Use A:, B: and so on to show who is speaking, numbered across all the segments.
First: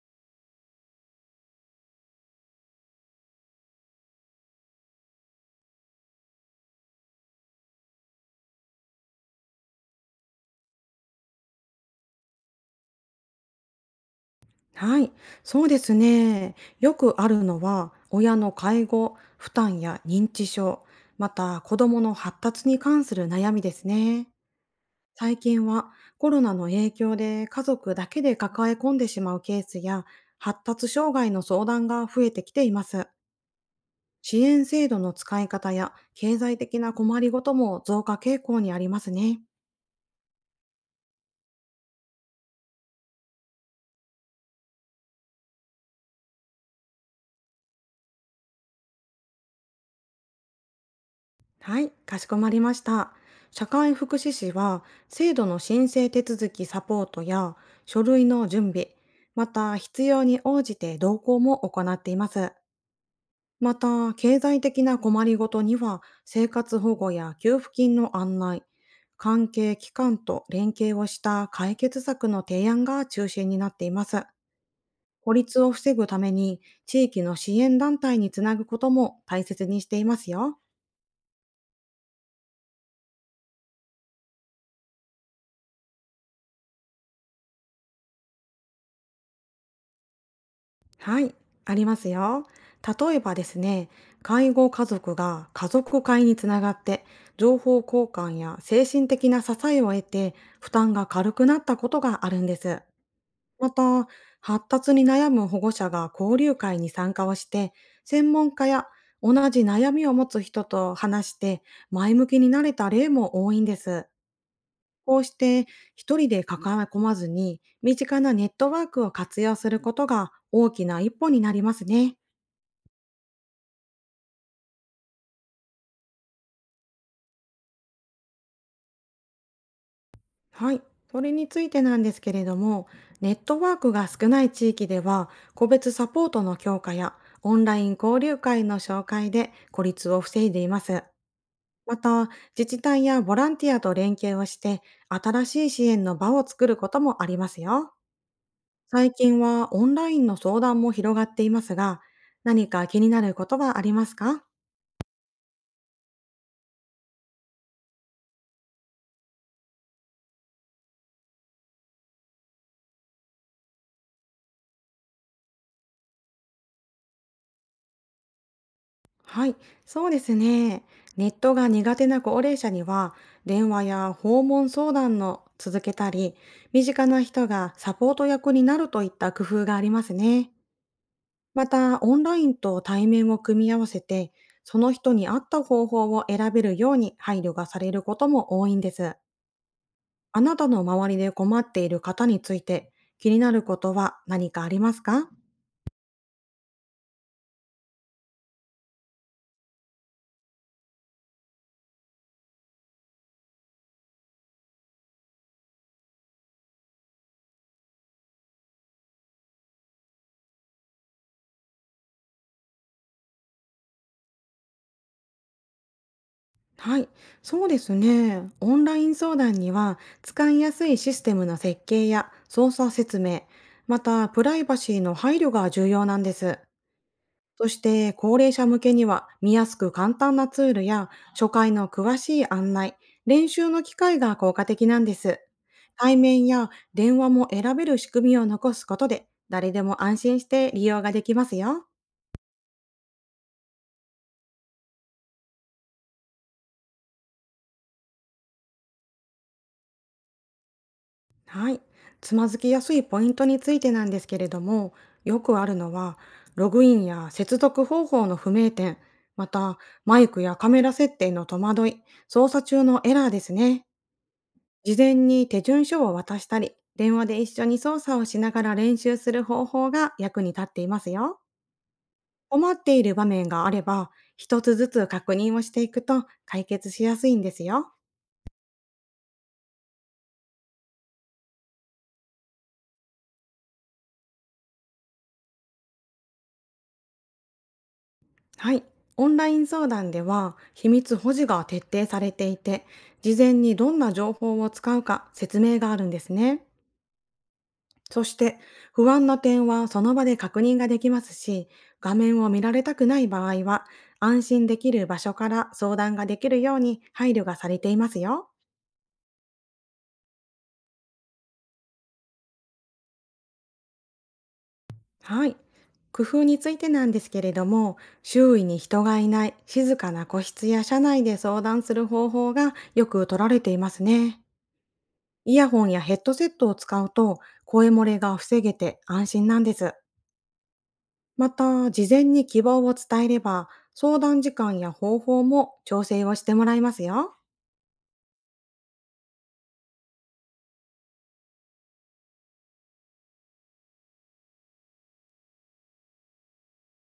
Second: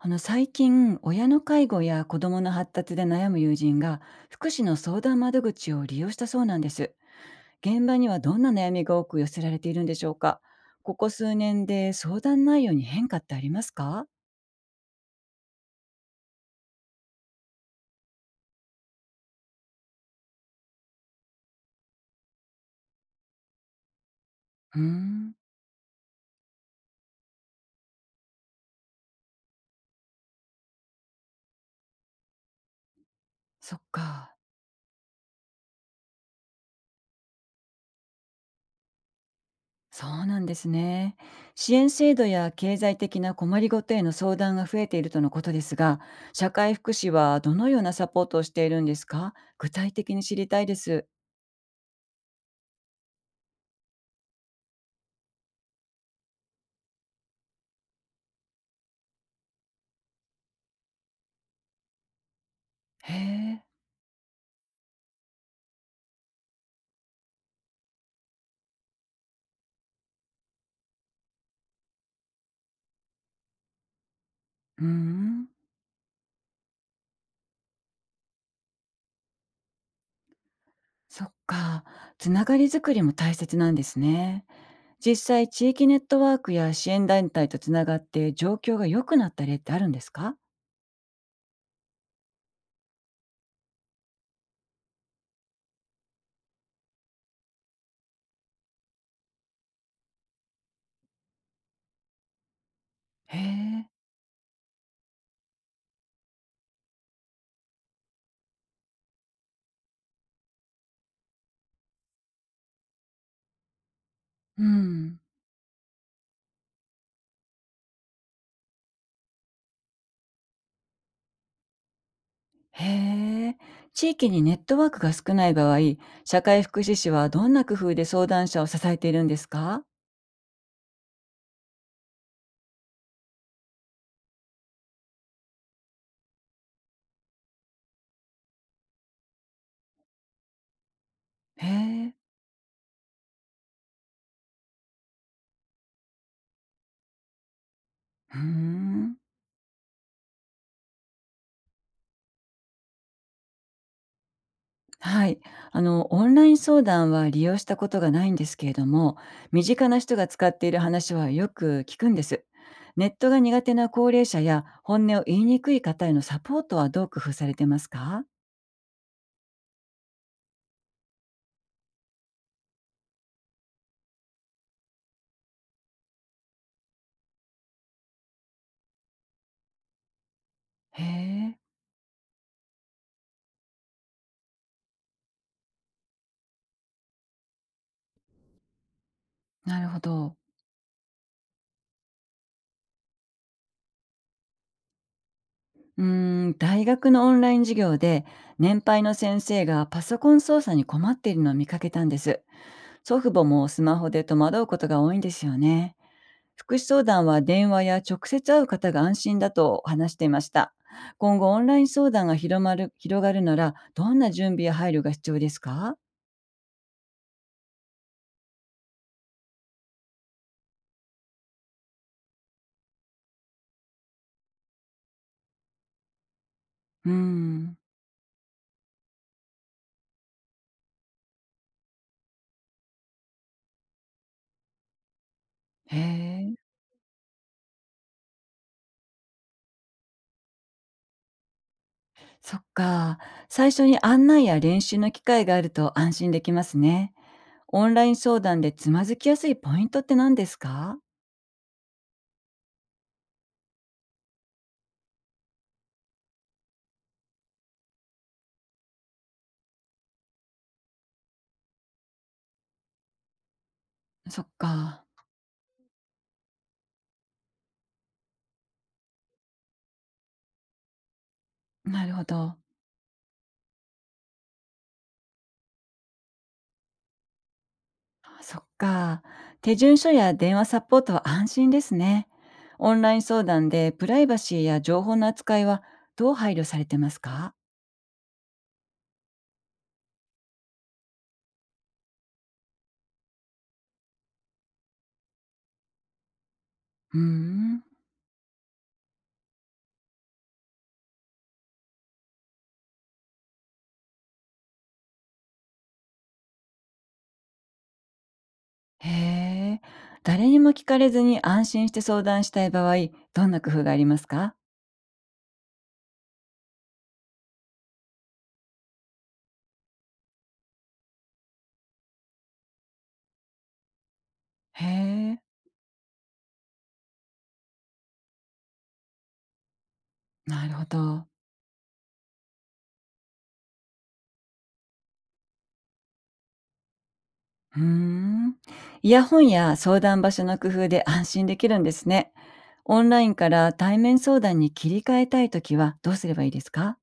A: 最近、親の介護や子どもの発達で悩む友人が福祉の相談窓口を利用したそうなんです。現場にはどんな悩みが多く寄せられているんでしょうか？ここ数年で相談内容に変化ってありますか？
B: はい、そうですね。よくあるのは、親の介護、負担や認知症、また子供の発達に関する悩みですね。
A: うーん。
B: 最近はコロナの影響で家族だけで抱え込んでしまうケースや、発達障害の相談が増えてきています。
A: そっか。
B: 支援制度の使い方や経済的な困りごとも増加傾向にありますね。
A: そうなんですね。支援制度や経済的な困りごとへの相談が増えているとのことですが、社会福祉はどのようなサポートをしているんですか？具体的に知りたいです。
B: はい、かしこまりました。社会福祉士は、制度の申請手続きサポートや書類の準備、また必要に応じて同行も行っています。
A: へえ。
B: また、経済的な困りごとには、生活保護や給付金の案内、関係機関と連携をした解決策の提案が中心になっています。
A: うー
B: 孤
A: ん。
B: 立を防ぐために、地域の支援団体につなぐことも大切にしていますよ。
A: そっか。つながりづくりも大切なんですね。実際、地域ネットワークや支援団体とつながって状況が良くなった例ってあるんですか？
B: はい、ありますよ。例えばですね、介護家族が家族会につながって、情報交換や精神的な支えを得て、負担が軽くなったことがあるんです。
A: へ
B: ま
A: え。
B: た、発達に悩む保護者が交流会に参加をして、専門家や同じ悩みを持つ人と話して、前向きになれた例も多いんです。
A: うん。
B: こうして一人で抱え込まずに、身近なネットワークを活用することが大きな一歩になりますね。
A: へえ。地域にネットワークが少ない場合、社会福祉士はどんな工夫で相談者を支えているんですか？
B: はい。それについてなんですけれども、ネットワークが少ない地域では、個別サポートの強化やオンライン交流会の紹介で孤立を防いでいます。
A: へ
B: ま
A: え。
B: た、自治体やボランティアと連携をして、新しい支援の場を作ることもありますよ。
A: うー
B: 最
A: ん。
B: 近はオンラインの相談も広がっていますが、何か気になることはありますか？
A: はい。あの、オンライン相談は利用したことがないんですけれども、身近な人が使っている話はよく聞くんです。ネットが苦手な高齢者や本音を言いにくい方へのサポートはどう工夫されてますか？
B: はい、そうですね。ネットが苦手な高齢者には、電話や訪問相談の続けたり、身近な人がサポート役になるといった工夫がありますね。
A: へえ、
B: また、オンラインと対面を組み合わせて、その人に合った方法を選べるように配慮がされることも多いんです。
A: なるほど。
B: あなたの周りで困っている方について気になることは何かありますか？
A: うーん、大学のオンライン授業で年配の先生がパソコン操作に困っているのを見かけたんです。祖父母もスマホで戸惑うことが多いんですよね。福祉相談は電話や直接会う方が安心だと話していました。今後オンライン相談が広がるならどんな準備や配慮が必要ですか？
B: はい、そうですね。オンライン相談には使いやすいシステムの設計や操作説明、またプライバシーの配慮が重要なんです。
A: うー
B: そ
A: ん。
B: して高齢者向けには見やすく簡単なツールや初回の詳しい案内、練習の機会が効果的なんです。
A: へ
B: 対面
A: え、
B: や電話も選べる仕組みを残すことで誰でも安心して利用ができますよ。
A: そっか。最初に案内や練習の機会があると安心できますね。オンライン相談でつまずきやすいポイントって何ですか？
B: はい。つまずきやすいポイントについてなんですけれども、よくあるのは、ログインや接続方法の不明点、また、マイクやカメラ設定の戸惑い、操作中のエラーですね。
A: そっ
B: 事
A: か。
B: 前に手順書を渡したり、電話で一緒に操作をしながら練習する方法が役に立っていますよ。
A: なるほど。
B: 困っている場面があれば、一つずつ確認をしていくと解決しやすいんですよ。
A: あ、そっか。手順書や電話サポートは安心ですね。オンライン相談でプライバシーや情報の扱いはどう配慮されてますか？
B: はい。オンライン相談では秘密保持が徹底されていて、事前にどんな情報を使うか説明があるんですね。
A: うーん。
B: そして不安な点はその場で確認ができますし、画面を見られたくない場合は安心できる場所から相談ができるように配慮がされていますよ。
A: へえ。誰にも聞かれずに安心して相談したい場合、どんな工夫がありますか？
B: はい。工夫についてなんですけれども、周囲に人がいない静かな個室や車内で相談する方法がよく取られていますね。
A: へえ。
B: イヤホンやヘッドセットを使うと声漏れが防げて安心なんです。
A: なるほど。
B: また、事前に希望を伝えれば相談時間や方法も調整をしてもらいますよ。
A: うーん。イヤホンや相談場所の工夫で安心できるんですね。オンラインから対面相談に切り替えたいときはどうすればいいですか？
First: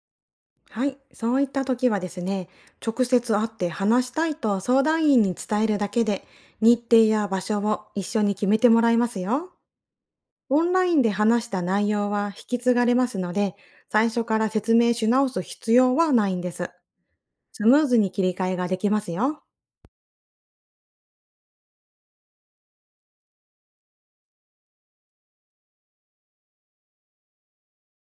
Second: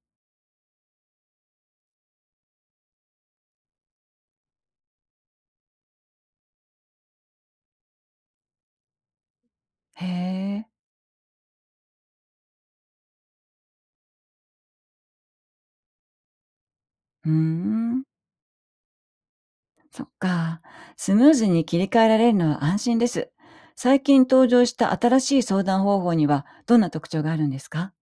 B: はい、そういった時はですね、直接会って話したいと相談員に伝えるだけで日程や場所を一緒に決めてもらいますよ。
A: へ
B: オ
A: え。
B: ンラインで話した内容は引き継がれますので、最初から説明し直す必要はないんです。
A: うー
B: スムーズ
A: ん。
B: に切り替えができますよ。
A: そっか。スムーズに切り替えられるのは安心です。最近登場した新しい相談方法にはどんな特徴があるんですか？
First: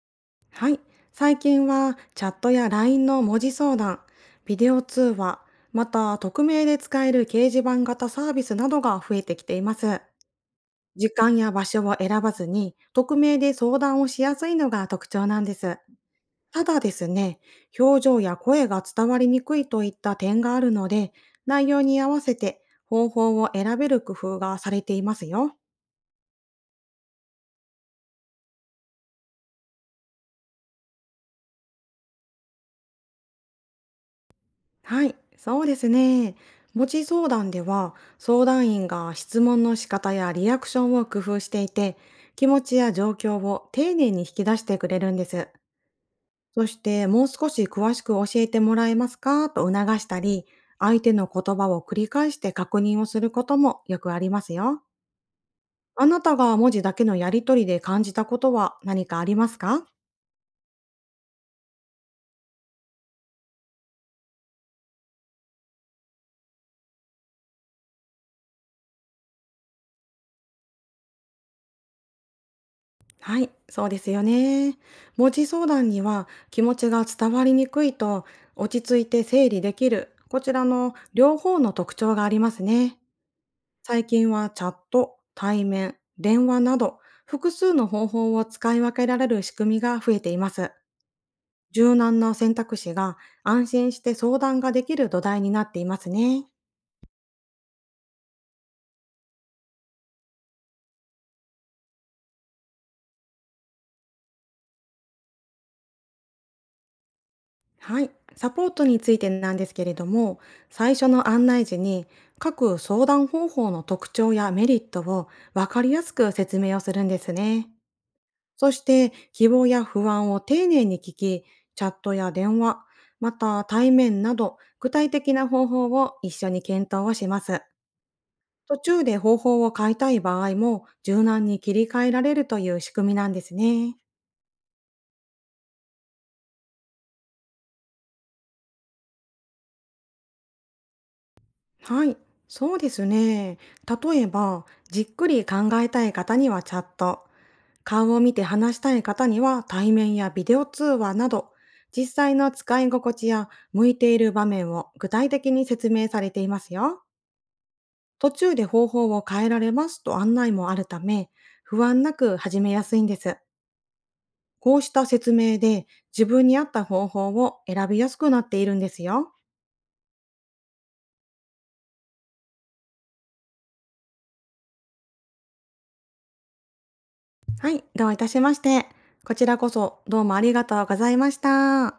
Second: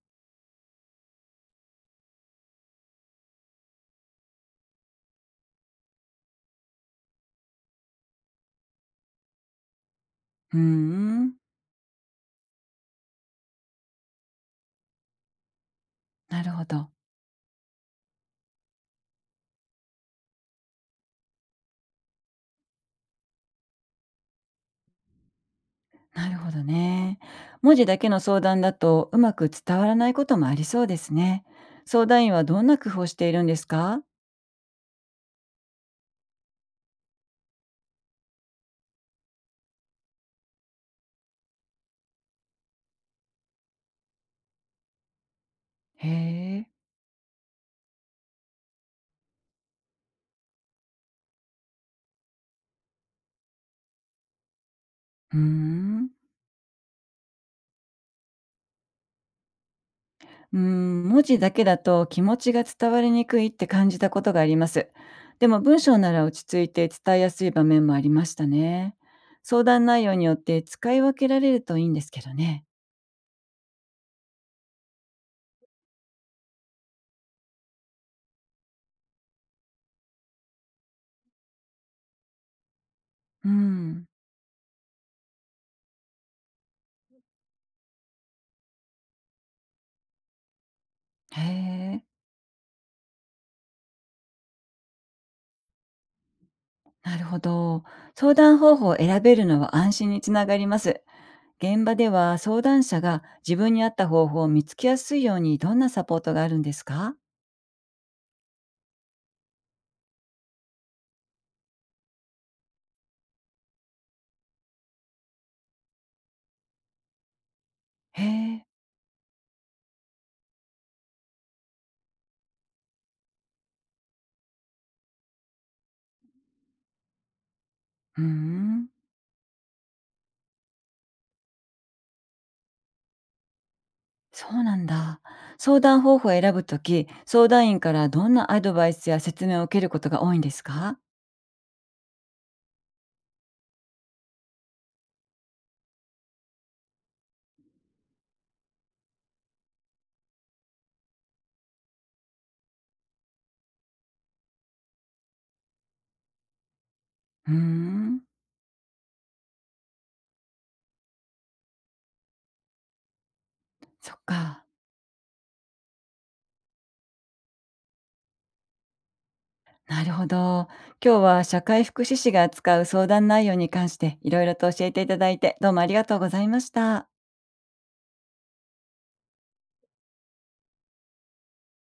B: はい。最近はチャットや LINE の文字相談、ビデオ通話、また匿名で使える掲示板型サービスなどが増えてきています。
A: うー
B: 時
A: ん、
B: 間や場所を選ばずに匿名で相談をしやすいのが特徴なんです。
A: なる
B: た
A: ほ
B: だで
A: ど。
B: すね、表情や声が伝わりにくいといった点があるので、内容に合わせて方法を選べる工夫がされていますよ。
A: なるほどね。文字だけの相談だとうまく伝わらないこともありそうですね。相談員はどんな工夫をしているんですか？
B: はい、そうですね。母子相談では、相談員が質問の仕方やリアクションを工夫していて、気持ちや状況を丁寧に引き出してくれるんです。
A: へえ。
B: そして、もう少し詳しく教えてもらえますかと促したり、相手の言葉を繰り返して確認をすることもよくありますよ。
A: うー
B: あ
A: ん。
B: なたが文字だけのやりとりで感じたことは何かありますか？
A: うーん、文字だけだと気持ちが伝わりにくいって感じたことがあります。でも文章なら落ち着いて伝えやすい場面もありましたね。相談内容によって使い分けられるといいんですけどね。
B: はい、そうですよね。文字相談には気持ちが伝わりにくいと落ち着いて整理できるこちらの両方の特徴がありますね。
A: う
B: 最
A: ん。
B: 近はチャット、対面、電話など複数の方法を使い分けられる仕組みが増えています。
A: へ
B: 柔
A: え。
B: 軟な選択肢が安心して相談ができる土台になっていますね。
A: なるほど。相談方法を選べるのは安心につながります。現場では相談者が自分に合った方法を見つけやすいようにどんなサポートがあるんですか？
B: はい、サポートについてなんですけれども、最初の案内時に各相談方法の特徴やメリットを分かりやすく説明をするんですね。
A: へえ。
B: そして希望や不安を丁寧に聞き、チャットや電話、また対面など具体的な方法を一緒に検討をします。
A: うー
B: 途
A: ん。
B: 中で方法を変えたい場合も柔軟に切り替えられるという仕組みなんですね。
A: そうなんだ。相談方法を選ぶとき、相談員からどんなアドバイスや説明を受けることが多いんですか？
B: はい、そうですね。例えば、じっくり考えたい方にはチャット、顔を見て話したい方には対面やビデオ通話など、実際の使い心地や向いている場面を具体的に説明されていますよ。
A: うーん、
B: 途中で方法を変えられますと案内もあるため、不安なく始めやすいんです。
A: そっか。
B: こうした説明で自分に合った方法を選びやすくなっているんですよ。
A: なるほど。今日は社会福祉士が扱う相談内容に関していろいろと教えていただいて、どうもありがとうございました。
B: はい、どういたしまして。こちらこそどうもありがとうございました。